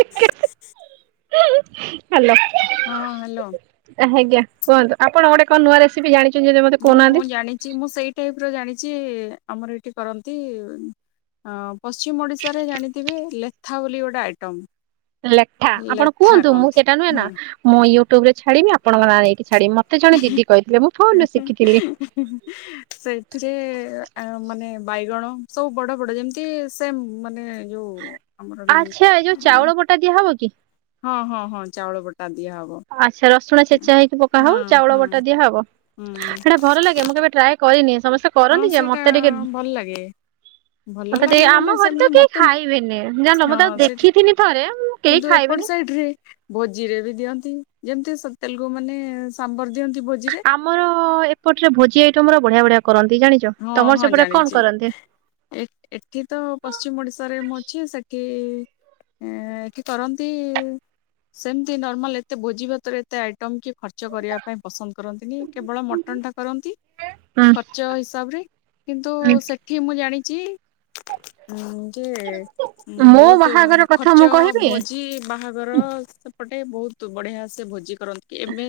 ହି ହି ହଁ ହ୍ୟାଲୋ ହଁ ହ୍ୟାଲୋ ଆଜ୍ଞା କୁହନ୍ତୁ ଆପଣ ଗୋଟେ କଣ ନୂଆ ରେସିପି ଜାଣିଛନ୍ତି ଯଦି ମତେ କହୁନାହାନ୍ତି। ଚି ମୁଁ ସେଇ ଟାଇପ୍ ର ଜାଣିଛି ଆମର ଏଇଠି କରନ୍ତି ହଁ ପଶ୍ଚିମ ଓଡ଼ିଶାରେ ଜାଣିଥିବେ ଲେଥା ବୋଲି ଗୋଟେ ଆଇଟମ୍। ଲେଠା ଆପଣ କୁହନ୍ତୁ ମୁଁ ସେଇଟା ନୁହେ ନା ହୁଁ ମୁଁ ୟୁଟ୍ୟୁବ ରେ ଛାଡିବି ଆପଣଙ୍କ ନାଁ ନେଇକି ଛାଡ଼ିବି ମତ ତେ ଜଣେ ଦିଦି କହିଥିଲେ ମୁଁ ଫୋନରୁ ଶିଖିଥିଲି। ହୁଁ ହୁଁ ସେଥିରେ ଆଁ ମାନେ ବାଇଗଣ ସବୁ ବଡ ବଡ ଯେମିତି ସେମ୍ ମାନେ ଯୋଉ ଆମର ଆଚ୍ଛା ଏଇ ଯୋଉ ଚାଉଳ ବଟା ଦିଆ ହବ କି? ହଁ ହଁ ହଁ ଚାଉଳ ବଟା ଦିଆହବ। ଆଚ୍ଛା ରସୁଣ ଛେଚା ହେଇକି ପକା ହୁଁ ହବ ଚାଉଳ ହୁଁ ବଟା ଦିଆ ହବ। ହୁଁ ହେଡା ଭର ଲାଗେ ମୁଁ କେବେ ଟ୍ରାଏ କରିନି ସମସ୍ତେ ହଁ କରନ୍ତି ଯେ ସେଇଟା ମତେ ଟିକେ ଭଲ ଲାଗେ। ଭଲ ମତେ ଟିକେ ଲାଗେ ମାନେ ଆମ ଘରେ ତ ସେମିତି କେହି ମତେ ଖାଇବେନି ଜାଣିଲ ମୁଁ ହଁ ତାକୁ ସେଇଟା ଦେଖିଥିଲି ଥରେ କେହି କିନ୍ତୁ ଏପଟ ଖାଇବେନି ସାଇଡ ରେ ଭୋଜି ରେ ବି ଦିଅନ୍ତି ଯେମିତି ସେ ତେଲଗୁ ମାନେ ସାମ୍ବର ଦିଅନ୍ତି ଭୋଜିରେ। ଆମର ଏପଟରେ ଭୋଜି ଆଇଟମ ର ବଢିଆ ବଢିଆ କରନ୍ତି, ଜାଣିଚ ହଁ ତମର ହଁ ସେପଟେ ଜାଣିଛି କଣ କରନ୍ତି? ଏ ଏଠି ତ ପଶ୍ଚିମ ଓଡିଶାରେ ମୁଁ ଅଛି ସେଠି ଏ କି କରନ୍ତି ସେମତି ନର୍ମାଲ ଏତେ ଭୋଜି ଭାତରେ ଏତେ ଆଇଟମ କି ଖର୍ଚ୍ଚ କରିବା ପାଇଁ ପସନ୍ଦ କରନ୍ତିନି, କେବଳ ମଟ ମଟନ ଟା କରନ୍ତି। ହଁ। ଚ ହିସାବ ରେ, କିନ୍ତୁ ସେଠି ମୁଁ ଜାଣିଛି ଉଁ ଯେ, ମୋ ବହୁତ ବାହାଘର କଥା ମୁଁ ଖର୍ଚ୍ଚ କହିବି ଭୋଜି ବାହା ର ସେପଟେ ବହୁତ ବଢିଆ ସେ ଭୋଜି କରନ୍ତି, ଏବେ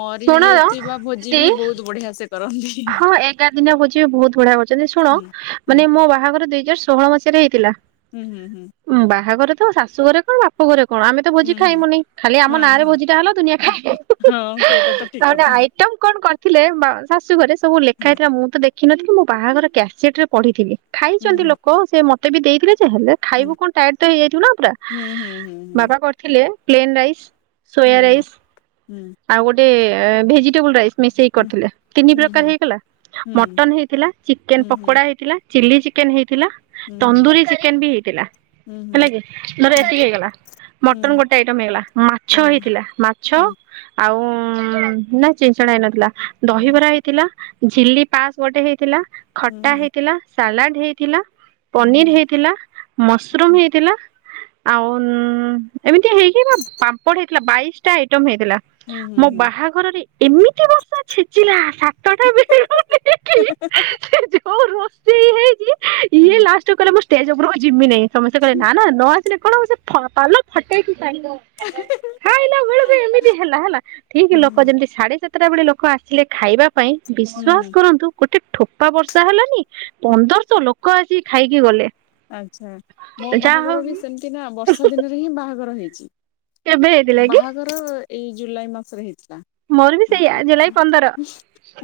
ମରି ଶୁଣ ଯାଇଥିବା ଭୋଜି ଦିଦି ବି ବହୁତ ବଢିଆ ସେ କରନ୍ତି। ହଁ ଏଗାର ଦିନିଆ ଭୋଜି ବି ବହୁତ ବଢିଆ କରୁଛନ୍ତି, ଶୁଣ ହୁଁ ହୁଁ ମାନେ ମୋ ବାହାଘର ଦୁଇ ହଜାର ଷୋହଳ ମସିହାରେ ହେଇଥିଲା। ହୁଁ ହୁଁ। ଉଁ ବାହାଘର ତ ଶାଶୁ ଘରେ କଣ ବା ପୋ ଘରେ କଣ, ଆମେ ତ ଭୋଜି ହୁଁ ହୁଁ ଖାଇମୁନି, ଖାଲି ଆମ ହଁ ନାଁରେ ହଁ ଭୋଜିଟା ହେଲା ଦୁନିଆ ଖାଇ। ହଁ ସେଇଟା ତ ଠିକ ନହେନେ କଥା। ଆଇଟମ କଣ କଣ? ଥିଲେ ଶାଶୁ ଘରେ ସବୁ ଲେଖା ହୁଁ ହେଇଥିଲା, ମୁଁ ତ ଦେଖିନଥିଲି, ମୋ ବାହାଘର କ୍ୟାସେଟ ରେ ପଢ଼ିଥିଲି। ଖାଇଛନ୍ତି ହୁଁ ଲୋକ, ସେ ମତେ ବି ଦେଇଥିଲେ, ଯେ ହେଲେ ହୁଁ ଖାଇବୁ କଣ ଟାୟାଡ୍ ତ ହେଇଯାଇଥିବ ନା ପୁରା। ହୁଁ ହୁଁ ବାବା କରିଥିଲେ ପ୍ଲେନ ରାଇସ୍। ହୁଁ ସୋୟା ହୁଁ ରାଇସ୍ ହୁଁ। ଆଉ ଗୋଟେ ଭେଜିଟେବଲ ରାଇସ୍। ମିଶେଇ ହୁଁ କରିଥିଲେ, ତିନି ହୁଁ ହୁଁ ପ୍ରକାର ହେଇଗଲା, ହୁଁ ମଟନ ହେଇଥିଲା, ଚିକେନ ହୁଁ ହୁଁ ହୁଁ ହୁଁ ହୁଁ ହୁଁ ପକୋଡା ହେଇଥିଲା। ଚିଲି ଚିକେନ ହେଇଥିଲା, ତନ୍ଦୁରୀ ଚିକେନ ବି ହେଇଥିଲା। ହୁଁ ହୁଁ ହେଲା କି ଧର ଏତିକି ହେଇଗଲା, ହୁଁ ହୁଁ ମଟନ ଗୋଟେ ଆଇଟମ ହେଇଗଲା, ମାଛ ହୁଁ ହୁଁ ହୁଁ ହୁଁ ହୁଁ ହେଇଥିଲା। ମା ମାଛ ଆଉ, ନା ଚିଞ୍ଚଣା ହେଇନଥିଲା, ଦହିବରା ହେଇ ଥିଲା, ଝିଲି ପାସ୍ ଗୋଟେ ହେଇଥିଲା, ହୁଁ ହୁଁ ଖଟା ହେଇଥିଲା, ସାଲାଡ ହେଇଥିଲା। ହୁଁ ପନିର ହୁଁ ହେଇଥିଲା, ମସରୁମ୍ ହେଇଥିଲା। ଆଉ ଏମିତିଆ ହେଇକି, ପାମ୍ପଡ଼ ହେଇଥିଲା, ବାଇଶ ଟା ଆଇଟମ ହେଇଥିଲା। ମୋ ବାହାଘରରେ ଏମିତି ବର୍ଷା ଛେଚିଲା, ସାତଟା ବେଳୁ ଯେ [inaudible] ହଉ ରୋଷେଇ ହେଇ ହୁଁ। ଫାଷ୍ଟ ରୁ କହିଲା ମୁଁ ଷ୍ଟେଜ ଉପରକୁ ଯିମିନାଇଁ। ସମସ୍ତେ କହିଲେ ନା ନା ନ ଆସିଲେ କଣ ହେବ, ସେ ପାଲ ଫଟେଇକି [unintelligible] ଖାଇଲା ବେଳକୁ [inaudible] ଏମିତି ହେଲା ହେଲା ଠିକ ହୁଁ ହୁଁ ଲୋକ ଯେମିତି ସାଢେ ସାତଟା ବେଳେ ଲୋକ ଆସିଲେ ଖାଇବା ପାଇଁ ହୁଁ ବିଶ୍ଵାସ କରନ୍ତୁ ଗୋଟେ ଠୋପା ବର୍ଷା ହେଲାନି, ପନ୍ଦରଶହ ଲୋକ ଆସି ଖାଇକି ଗଲେ। ଆଚ୍ଛା ମୋ ଯାହା ବାହାଘର ବି ହଉ ସେମିତି ନା, ବର୍ଷା ଦିନରେ ହିଁ ବାହାଘର ହେଇଚି। କେବେ ହେଇଥିଲା କି ବାହାଘର ଏଇ ଜୁଲାଇ ମାସରେ ହେଇଥିଲା। ମୋର ବି ସେଇଆ, ଜୁଲାଇ ପନ୍ଦର।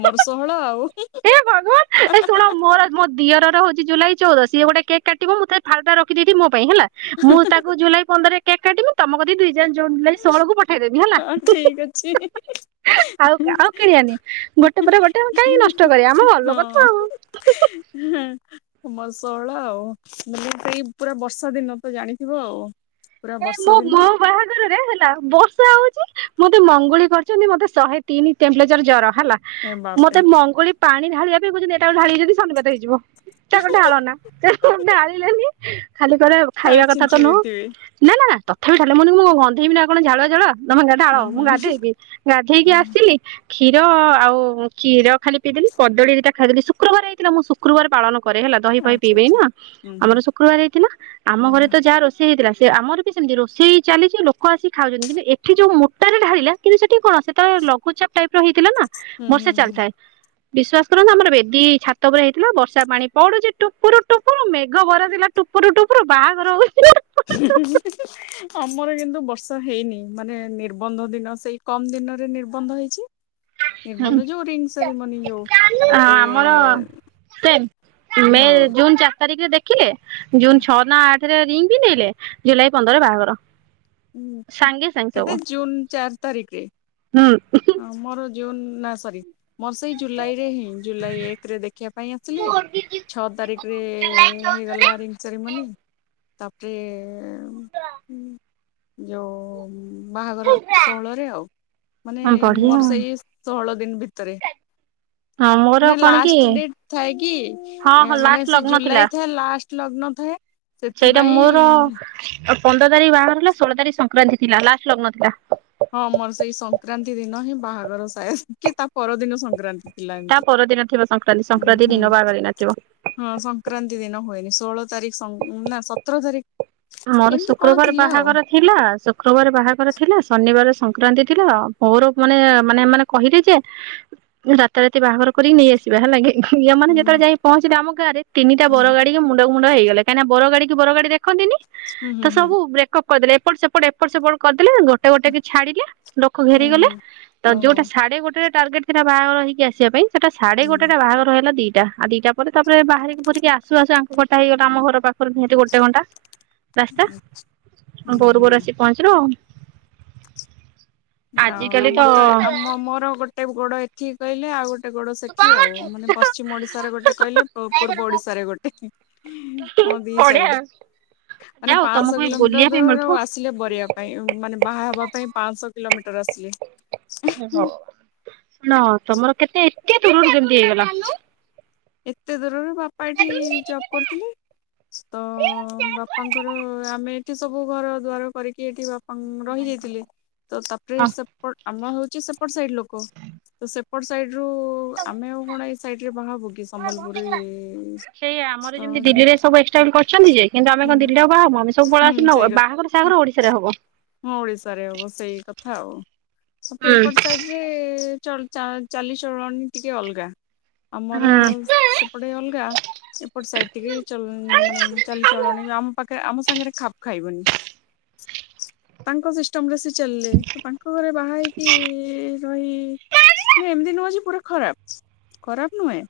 ମୋର ଷୋହଳ ଆଉ ଏ ଭଗବାନ ଏ ଶୁଣ ମୋର ମୋ ଦିଅର ର ହଉଛି ଜୁଲାଇ ଚଉଦ, ସିଏ ଗୋଟେ କେକ୍ କାଟିବ, ମୁଁ ତାର ଫାଳଟା ରଖିଦେଇଥିବି ମୋ ପାଇଁ ହେଲା। ମୁଁ ତାକୁ ଜୁଲାଇ ପନ୍ଦରରେ କେକ୍ କାଟିମି, ତମ କତିକି ଦୁଇ ହଜାର ଜୁନ ଜୁଲାଇ ଷୋହଳକୁ ପଠେଇଦେବି ହେଲା, ହି ହି ହି। ହି ହି ହି ହି। ଆଉ ଆଉ କିଣିବନି। ଗୋଟେ ପରେ ଗୋଟେ ଆଉ କାଇଁକି ନଷ୍ଟ କରିବା, ଆମ ଲୋକ ତ ଆଉ। ହୁଁ। କୁମ ଷୋହଳ ଆଉ, ମେନେ ସେଇ ପୁରା ବର୍ଷା ଦିନ ତ ଜାଣିଥିବ ଆଉ। ପୁରା ଏ ବର୍ଷା ମୋ ଦିନ ମୋ ବାହାଘରରେ ହେଲା ବ ଷା ହଉଚି, ମତେ ମଙ୍ଗୁଳି କରୁଚନ୍ତି, ମତେ ଶହେ ତିନି ଟେମ୍ପରେଚର ଜର ହେଲା। ଏ ବାପରେ ମତେ ମଙ୍ଗୁଳି ପାଣି ଢାଳିବା ପାଇଁ କୋଉଚନ୍ତି ଏଟାକୁ ଢାଳିବି ଯଦି ସନିପାତ ହେଇଯିବ। ତାକୁ ଢାଳନା ସେଠୁ ଢାଳିଲେନି ଖାଲି କହିଲେ ଖାଲି ଖାଇବା କଥା ଛିଞ୍ଚି ତ ନୁହଁ। ଦେଇଥିବେ ନାଁ ନାଁ ନାଁ ତଥାପି ଢାଳିଲେ ମୁଁ ଅନି ମୁଁ କଁ ଗନ୍ଧେଇବି ନା କଣ ଝାଳୁଆ ଝାଳୁଆ। ତମେ ଗା ଢାଳ ହୁଁ ମୁଁ ହୁଁ ଗାଧେଇବି। ଗାଧେଇକି ହୁଁ ଆସିଲି କ୍ଷୀର ଆଉ ଚୀର ଖାଲି ପିଇଦେଲି, କଦଳୀ ଦିଟା ଖାଇଦେଲି, ଶୁକ୍ରବାର ହେଇଥିଲା ମୁଁ ଶୁକ୍ରୁବାର ପାଳନ କରେ ହେଲା ଦହି ଫହି ଆଚ୍ଛା ପିଇହୁଏନି ଆଚ୍ଛା। ନା ହୁଁ ଆମର ହୁଁ ଶୁକ୍ରବାର ହେଇଥିଲା, ଆମ ହୁଁ ଘରେ ହୁଁ। ତ ଯାହା ରୋଷେଇ ହେଇଥିଲା ସେ ଆମର ବି ସେମିତି ରୋଷେଇ ଚାଲିଚି ଲୋକ ଆସିି ଖାଉଚନ୍ତି କିନ୍ତୁ ଏଠି ଯୋଉ ମୋଟାରେ ଢାଳିଲା କିନ୍ତୁ ସେଠି କଣ ସେତଳେ ଲଘୁଚାପ ଟାଇପ୍ ର ହେଇଥିଲା ନାଁ ହୁଁ ହୁଁ ବର୍ଷା ହୁଁ ଚାଲଥାଏ। ବିଶ୍ଵାସ କରନ୍ତୁ ଆମର ବେଦୀ ଛାତ ଓପରେ ହେଇଥିଲା, ବର୍ଷା ପାଣି ପଡ଼ୁଚି ଟୁପୁରୁ ଟୁପୁରୁ, ମେଘ ବରଷିଲା ଟୁପରୁ ଟୁପରୁ ବାହାଘର ହଉ ଆମର କିନ୍ତୁ ବର୍ଷା ହେଇନି ମାନେ ନିର୍ବନ୍ଧ ଦିନ ସେଇ କମ୍ ଦିନରେ ନିର୍ବନ୍ଧ ହେଇଚି। ନିର୍ବନ୍ଧ ଯୋଉ ରିଙ୍ଗ ସେରିମନି ଯୋଉ ହଁ ତାପରେ ଆମର ସେମ୍ ମେ ହଁ ଜୁନ୍ ଚାରି ତାରିକ୍ ରେ ଦେ ଖିଲେ ଜୁନ ଛଅ ନା ଆଠରେ ରିଙ୍ଗ୍ ପିନ୍ଧେଇଲେ ଜୁଲାଇ ପନ୍ଦରରେ ବାହାଘର। ଉଁ ହୁଁ ସାଙ୍ଗେ ସାଙ୍ଗେ କେତେ ସବୁ ଜୁନ୍ ଚାର ତାରିକ୍ ରେ? ହୁଁ। ହଁ ମୋର ଜୁନ୍ ନାଁ ସରି ମୋର ସେଇ ଜୁଲାଇରେ ହିଁ ଜୁଲାଇ ଏକରେ ଦେଖିବା ପାଇଁ ଆସଥିଲେ ଛଅ ତାରି ପ୍ରେ ହେଇଗଲା ରିଙ୍ଗ୍ ସେରମନି। ତାପରେ ଉଁ ଯଉ ବାହାଘର ଷୋହଳରେ ଆଉ। ମାନେ ବଢିଆ ମୋର ସେଇ ଆଉ ଷୋହଳ ଦିନ ଭିତରେ। ହଁ ମୋର ନେ କଣ କି ଲାଷ୍ଟ ଡେଟ୍ ଥାଏ କି ହଁ ହଁ ମାନେ ଲାଷ୍ଟ ସେ ଲଗ୍ନ ଥିଲା ଜୁଲାଇ ଥାଏ ଲାଷ୍ ଲଗ୍ନ ଥାଏ। ସେଇଟା ମୋର ସେଥିପାଇଁ ପନ୍ଦର ତାରିକ୍ ବାହାଘର ହେଲା ଷୋଳ ତାରିଖ ସଂକ୍ରାନ୍ତି ଥିଲା ଲାଷ୍ଟ ଲଗ୍ନ ଥିଲା। ହଁ ମୋର ସେଇ ସଂକ୍ରାନ୍ତି ଦିନ ହିଁ ବାହାଘର ସାଏଦ୍ କି ତା ପରଦିନ ସଂକ୍ରାନ୍ତି। ଥିଲା ତା ଏମିତି। ପରଦିନ ଥିବ ସଂକ୍ରାନ୍ତି ହୁଁ ସଂକ୍ରାନ୍ତି ହୁଁ। ଦିନ ବାହାଘର ହେଇନଥିବ। ହଁ ସଂକ୍ରାନ୍ତି ଦିନ ହୁଏନି ଷୋହଳ ତାରିକ୍ ସଂ ନାଁ ସତର ତାରି ମର ଶୁକ୍ରବାର ବାହାଘର ଥିଲା ଶୁକ୍ରବାର ବାହାଘର ଥିଲା ଶନିବାରେ ସଂକ୍ରାନ୍ତି ଥିଲା ମୋର ମାନେ ମାନେ ମାନେ କହିଲେ ଯେ ରାତାରାତି ବାହାଘର କରିକି ନେଇ ଆସିବା, ହେଲା କି? ଇ ଏମାନେ ହୁଁ ଯେତଳେ ଯାଇ ପହଞ୍ଚିଲେ ଆମ ଗାଁରେ ତିନିଟା ବର ହୁଁ ଗା ଡିକି ମୁଣ୍ଡ ମୁଣ୍ଡ ହେଇଗଲେ କାଇଁ ନା ବର ଗାଡ଼ି କି ବର ଗଡ଼ି ଦେଖନ୍ତିିନି। ହୁଁ ତ ହୁଁ ହୁଁ ସବୁ ବ୍ରେକଅପ୍ କରିଦଲେ ଏପଟ ସେପଟ୍ ଏପଟ୍ ସେପଟ୍ କରଦେଲେ [unintelligible] ଟେ ଓଟେ କି ଛାଡ଼ିଲେ ଲୋକ ହୁଁ ଘେରିଗଲେ ହୁଁ। ତ ଓହୋ। ଯୋଉଟା ସାଢ଼େ ଗୋଟେରେ ଟାର୍ଗେଟ୍ ହେଟା ବାହାଘର ହେଇକି ଆସିବା ପାଇଁ ସେଟା ସାଢ଼େ ଗୋଟେଟା ବାହାଘର ହେଲା ଦିଟା ଆଉ ଦିଟା ବୋଧେ ତାପରେ ବାହାରିକି ଭୁରିକି ଆସୁ ଆସୁ ଆଙ୍କ ଘରଟା ହେଇଗଲା ଆମ ଘର ପାଖୁରୁ ଦିଟା ଗୋଟେ ଘଣ୍ଟା। ରାସ୍ତା ହୁଁ ଭୋରୁ ହୁଁ ଭୋରୁ ଆସି ପହଞ୍ଚିଲୁ ଆଉ। ଆଉ ଆମର ତ ଆମ ମୋର ଗୋଟେ ଗୋଡ଼ ଏଠି କହିଲେ ଆଉ ଓ ଟେ ଗୋଡ଼ ସେଠି ଆଉ ମାନେ ପଶ୍ଚିମ ଓଡ଼ିଶାରେ ଗୋଟେ କହିଲେ ପୂ ପୂର୍ବ ଓଡ଼ିଶାରେ ଗୋଟେ। ମୋ ଦି ବଢିଆ ସାଇଡ଼୍ ମାନେ ଯାଉ ପାଂଶ ତମକୁ ବି ବୁଲିବା କିଲୋମିଟର୍ ପାଇଁ ଦେଅର ମିଳୁଥିବ। ଆସିଲେ ବରିଆ। ପାଇଁ ଆଉ ମାନେ ବାହା ହବା ପାଇଁ ପାଂଶ କିଲୋମିଟର୍ ଆସିଲେ। ହେ ଭଗବାନ କଣ ତମର କେତେ ଏତେ ଦୂରରୁ କେମତି ହେଇଗଲା? ଏତେ ଦୂରରୁ ବାପା ଏଠି ଜବ୍ କରୁଥିଲେ ତ ବାପାଙ୍କର ଆମେ ଏଠି ସବୁ ଘର ଦ୍ୱାର କରିକି ଏଠି ବାପା ରହି ଯାଇଥିଲେ ତ ତାପରେ ହଁ ସେପ ଆମର ହୋଉଚି ସେପଟ ସାଇଡ୍ ଲୋକ ତ ସେପଟ ସାଇଡ୍ ରୁ ଆମେ ଆଉ କଣ ଏଇ ସାଇଡରେ ବନେଇବୁ କି ସମ୍ବଲପୁରି ସେଇଆ ଆମର ଯେମିତି ଦିଲ୍ଲୀରେ ସବୁ ଏକ୍ସଷ୍ଟାଇଲି କରିଚନ୍ତି ଯେ କିନ୍ତୁ ଆମ ହୁଁ କଣ ଦିଲ୍ଲୀରେ ଆଉ ବାହା ହୋମୁ। ଆମେ ସବୁ ପଳେଇ ହୁଁ ଆସିଲୁ ସେଇ ଆଉ କଥା ବାହାଘର ତାଙ୍କର ଓଡିଶାରେ ହବ। ହଁ ଓଡିଶାରେ ହବ ସେଇ କଥା ଆଉ। ସତେ ଏପଟ ସାଇଟ ଯେ ଚ-ଚା-ଚାଲିଚଳଣି ଟିକେ ଅଲଗା ଆମର। ହୁଁ ସେପଟେ ଅ ଲଗା ସେପଟ ସାଇଡ୍ ଟିକେ ଚଲ୍ ମାନେ ଚାଲି ଚଳଣି ଆମ ପାଖେ ଆମ ସାଙ୍ଗରେ ଖାପ୍ ଖାଇବନି। ତାଙ୍କ ସିଷ୍ଟମରେ ସିଏ ଚାଲିଲେ ତ ତାଙ୍କ ଘରେ ବାହା ହେଇକି ରହି ନା ଏମିତି ନୁହଁ ଯେ ପୁରା ଖରାପ। ଖରାପ ନୁହେଁ।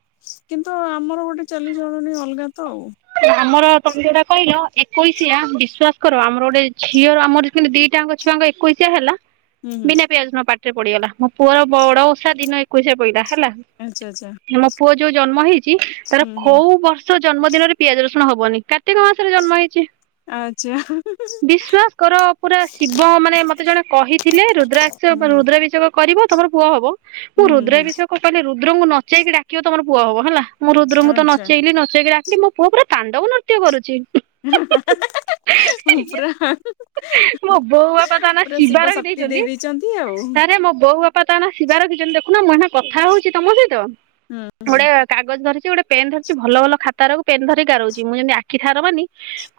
କିନ୍ତୁ ଆମର ଗୋଟେ ଚାଲିଚଳନି ଅଲଗା ତ ଆଉ। ଆମର ତମେ ଯୋଉଟା କହିଲ ଏକୋଇଶିଆ ବିଶ୍ବାସ କର ଆମର ଗୋଟେ ଝିଅର ଆମର ହେଲେ ଦିଇଟାଙ୍କ ଛୁଆଙ୍କ ଏକୋଇଶିଆ ହେଲା। ହୁଁ ହୁଁ ବିନା ପିଆଜ ରସୁଣ ପାଟିରେ ପଡିଗଲା। ମୋ ପୁଅର ବଡ ଓଷା ଦିନ ଏକୋଇଶିଆ ପ‌ଇଲା ହେଲା। ଆଚ୍ଛା ଆଚ୍ଛା। ମେ ପୁଅ ଯୋଉ ଜନ୍ମ ହେଇଚି ତାର ହୁଁ ହୁଁ କୋଉ ବର୍ଷ ଜନ୍ମ ଦିନରେ ପିଆଜ ରସୁଣ ହବନି କାର୍ତ୍ତିକ ମାସରେ ଜନ୍ମ ହେଇଚି। ଆଚା। [unintelligible] ବିଶ୍ଵାସ କର ପୁରା ଶିବ ମାନେ ମତେ ଜଣେ କହିଥିଲେ ହୁଁ ରୁଦ୍ରାକ୍ଷ ହୁଁ ରୁଦ୍ରାଭିଷେକ କରିବ ତମର ପୁଅ ହବ। ମୁଁ ହୁଁ ହୁଁ ହୁଁ ରୁଦ୍ରାଭିଷେକ କଲି ରୁଦ୍ରଙ୍କୁ ନଚେଇକି ଡାକିବ ତମ ପୁଅ ହବ ହେଲା। ମୁଁ ରୁଦ୍ରଙ୍କୁ ତ ଆଚ୍ଛା ନଚେଇଲିି ନଚେଇକି ଡାକିଲି। ମୋ ପୁଅ ପୁରା ତାଣ୍ଡବ ନୃତ୍ୟ କରୁଚି। [unintelligible] ପୁରା ମୋ ବୋଉ ବାପା ତା ନା ପୁରା ଶିବା ଶିବ ଶକ୍ତି ଦେଇ ରଖିଦେଇଚନ୍ତି। ଦେଇେଇଛନ୍ତି ଆଉ ତାରେ ମୋ ବୋଉ ବାପା ତା ନାଁ ଶିବ ରଖିଚନ୍ତି। ଦେଖୁନ ମୁଁ ଏଇନା କଥା ହୋଉଚି ତମ ସହିତ ହୁଁ ହୁଁ ଗୋଟେ କାଗଜ ଧରିଚି ଗୋଟେ ପେନ୍ ଧରିଚି ଭଲ ଭଲ ଖାତ ଓରକୁ ପେନ୍ ଧିରିକି ଗାରୋଊଚି। ମୁଁ ଯେମିତି ଆଖି ଠାର ମାରିନି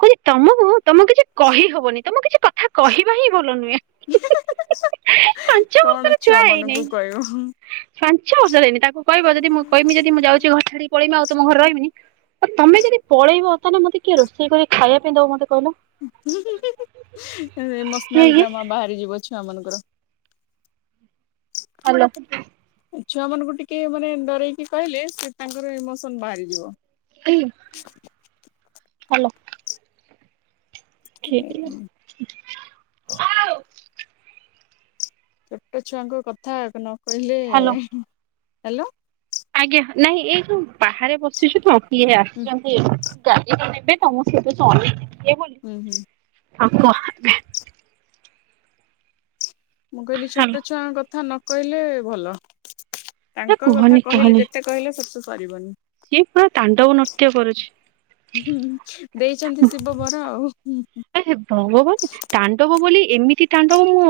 କୋହଚି ତମକୁ ତମକୁ କିଛି କହିହବନି ତମକୁ କିଛି କଥା କହିବା ହିଁ ଭଲ ନୁହେଁ। [unintelligible] ପାଞ୍ଚ ବର୍ଷର କଣ ଛୁଆ ହେଇନି। ଛୁଆମାନଙ୍କୁ କହିବ ହୁଁ। ପାଞ୍ଚ ବର୍ଷର ହେଇନି ତାକୁ କହିବ ଯଦି ମୁଁ କିହିମି ଯଦି ମୁଁ ଯାଉଚି ଘର ଛାଡି ପଳେଇମି ଆଉ ତମ ଘରେ ରହିବିନି। ତମେ ଯଦି ପଳେଇବ ତାହେଲେ ମତେ କିଏ ରୋଷେଇ କରି ଖାଇବା ପାଇଁ ଦବ ମତେ କହିଲ। [unintelligible] ଇମୋସନାଲ ଡ୍ରାମା ବାହାରି ଯିବ ଛୁଆ ମାନଙ୍କର। ହାଲୋ। ଛୁଆ ମାନଙ୍କୁ ଟିକିଏ ମାନେ ଡରେଇକି କହିଲେ ସେ ତାଙ୍କର ଇମୋସନ ବାହାରିଯିବ। ହୁଁ ହାଲୋ। [unintelligible] ଛୋଟ ଛୁଆଙ୍କ କଥା ନ କହିଲେ ହାଲୋ। [unintelligible] ହାଲୋ। ଆଜ୍ଞା ନାଇଁ ଏଇ ଯୋଉ ବାହାରେ ବସିଚୁ ତ କିଏ ହୁଁ ଆସିଚନ୍ତି। କିଏ ଆସିବେ ନେବେ ତ ମୁଁ ସେଥିପାଇଁ ସେ ଅନେଇଚି [unintelligible] [inaudible] ଉଁ ହୁଁ। ଆଉ କହ ମୁଁ କହିଲି ହାଲୋ ଛୋଟ ଛୁଆଙ୍କ କଥା ନ କହିଲେ ଭଲ ତାଙ୍କ କୁହନି କଥା କହିଲି କୁହନି ଯେତେ କହିଲ ସେତେ ସରୀବନି ସିଏ ପୁରା ତାଣ୍ଡବ ନୃତ୍ୟ କରୁଛି। ହୁଁ ଦେଇଛନ୍ତି ଶିବ ବର ଆଉ ଭଙ୍ଗବନ ତାଣ୍ଡବ ବୋଲି ଏମିତି ତାଣ୍ଡବ ମୁଁ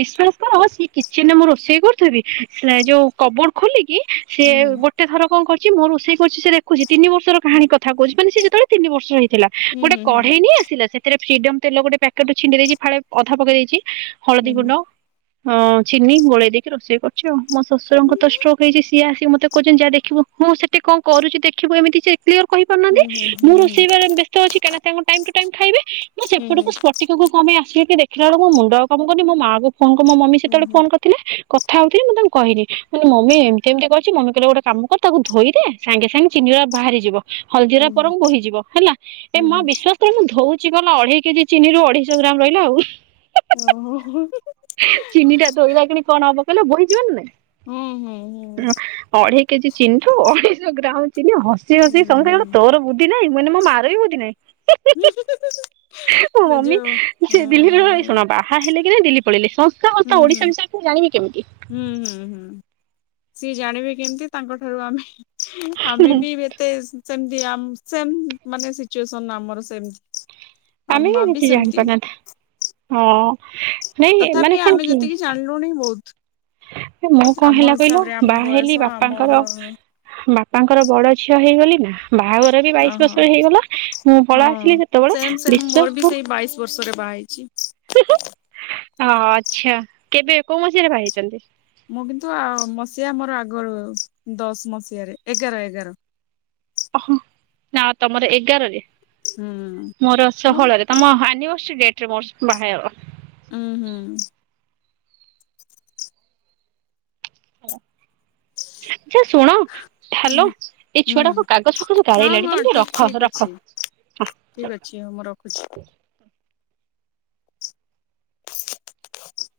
ବିଶ୍ଵାସ କର ସେ କିଚେନରେ ମୁଁ ରୋଷେଇ କରୁଥିବି ସେ ଯୋଉ କବୋର୍ଡ ଖୋଲିକି ସେ ହୁଁ ଗୋଟାଏ ଥର କଣ୍ କରୁଛି ମୋ ରୋଷେଇ କରୁଛି ସେ ଦେଖୁଛି ତିନି ବର୍ଷର କାହାଣୀକଥା କହୁଛି ମାନେ ସେ ଯେତେବେଳେ ତିନି ବର୍ଷର ହେଇଥିଲା ଗୋଟେ ହୁଁ ହୁଁ କଢେଇ ନେଇ ଆସିଲା ସେ ଏରେ ଫିଡମ ତେଲ ଗୋଟାଏ ପ୍ୟାକେଟ ରୁ ଛିଣ୍ଡେଇ ଦେଇଛି ଫାଳେ ଅଧା ପକେଇ ଦେଇଛି ହୁଁ ହଳଦୀ ଗୁଣ୍ଡ ହଁ ଚିନି ଗୋଳେଇ ଦେଇକି ରୋଷେଇ କରୁଛି ଆଉ ମୋ ଶଶୁରତ ଷ୍ଟ୍ରୋକ୍ ହେଇଛି ସିଏ ଆସିକି ମତେ କହୁଛନ୍ତି ଯାହା ଦେଖିବୁ ହଁ ସେ ସେ କଣ୍ କରୁଛି ଦେଖିବୁ ଏମିତି ସେ କ୍ଲିଅର କହିପରୁନାହାନ୍ତି ହୁଁ ହୁଁ ହୁଁ ମୁଁ ରୋଷେଇ ବ୍ୟସ୍ତ ଅଛି କା ତାଙ୍କ ଟାଇମ ଟୁ ଟାଇମ ଖାଇବେ ମୁଁ ହୁଁ ସେପଟ ହୁଁ କୁ ପଟିକ କମ୍ ଆସିକି ଦେଖିଲ ବେଳକୁ ମୁଣ୍ଡ ଆଉ କାମ କରୁନି ମୋ ମା କୁ ଫୋନ୍ ମମି ସେତବେଳେ ଫୋନ୍ କରି ଥିଲେ କଥା ହଉଥିଲି ମୁଁ ତାଙ୍କୁ କହିଲି ମାନେ ମମି ଏମିତି ଏମିତି କରିଛି ମମି କହିଲେ ଗୋଟାଏ କାମ କର ତାକୁ ଧୋଇଦେ ସାଙ୍ଗେ ସାଙ୍ଗେ ଚିନି ବାହାରି ଯିବ ହୁଁ ହୁଁ ହୁଁ ହୁଁ ହୁଁ ହୁଁ ହଳଦୀର ହୁଁ ପର ବୋହିଯିବ ହେଲା ଏ ହୁଁ ମ ହୁଁ ବିସ୍ୱସକର ମୁଁ ଧଉ କି ଗଲା ଅଢେଇ କେଜି ଚିନି ରୁ ଅଢେଇଶହ ଗ୍ରାମ ରହିଲା ଆଉ ଓହୋ ହୁଁ ହୁ ଚିନି ଟା ଧୋଇଲା କିଣି କଣ୍ ହବ କହିଲେ ବୋହି ଯିବାନା ହୁଁ ହୁଁ ନାଇ ଅଢେଇ କେଜି ଚିନି ଠୁ ଅଢେଇଶହ ଗ୍ରାମ ଚିନି ହ ହସି ହୁଁ ହସି ସ କଣ୍ ତୋର ବୁଦ୍ଧି ନାହିଁ ମାନେ ମୋ ମାର ବି ବୁଦ୍ଧି ନାହିଁ ହୀ ହି ହୁଁ ହି ମୋ ମମି ଯୋଉ ସେ ହୁଁ ଦିଲ୍ଲୀ ରହେ ଶୁଣବା ବାହା ହେଲେ କି ନାହିଁ ଦିଲ୍ଲୀ ପଳେଇଲେ ହୁଁ ସଂଶଗତ ହୁଁ ଓଡ଼ିଶା ବିଷୟରେ ଜାଣିବେ କେମିତି। ହୁଁ ହୁଁ ହୁଁ ସିଏ ଜାଣିବେ କେମିତି ତାଙ୍କ ଠାରୁ ଆମେ ଆମେ ବି ଏତେ ସେମ ସେ ମାନେ ସିଚୁଏସନ ଆମର ସେମ ଆ ଆମେ ହିଁ ମା ବି କିଛି ସେମତି ଜାଣିପାରୁନାହାନ୍ତି ହଁ ନାଇ ମାନେ କଣ କି। ଲୁଣି ବହୁତ। ମୁଁ କଣ ଆମ ହେଲା କହିଲ ହିସାବରେ ଆମ ବାହା ବୟସ ହେଲି ଆମର ବାପାଙ୍କର ବାପାଙ୍କର ବଡ ଝିଅ ହେଇଗଲି ନା। ବାହାଘର ବି ବାଇଶି ଓହୋ ବର୍ଷ ହେଇଗଲା ମୁଁ ପଳ ଆସିଲି ହଁ ସେତେବେଳେ ସେମ୍ ସେମ୍ ମୋର ବିଶ୍ଵାସ ବି କର ସେଇ ବାଇଶି ବର୍ଷରେ ବାହା ହେଇଛି। ହଁ ଆଚ୍ଛା କେବେ କୋଉ ମସିିହାରେ ବାହା ହେଇଛନ୍ତି। ମୁଁ କିନ୍ତୁ ଆ ମସିହା ମୋର ଆଗରୁ ଦଶ ମସିହାରେ ଏଗାର ଏଗାର ଓହ ନା ତମର ଏଗାରରେ ହୁଁ। ମୋର ମୁଁ ଷୋହଳରେ ତମ ଆନିଭର୍ସରୀ ଡେଟ୍ରରେ ମୋର ବାହା ହେଲ ଉଁ ହୁଁ ଆଛା ଶୁଣ ହ୍ୟାଲୋ ହୁଁ ଏଛୁଆଟା ହୁଁ କଣ କାଗଜ ଫାଗଜ ହଁ ଗାରେଇଲାଣି ହଁ ତମେ ଟିକିଏ ଠିକ ରଖ ଅଛି। ରଖ ଠିକ ଅଛି ଆଉ ମୁଁ ରଖୁଛି। [inaudible]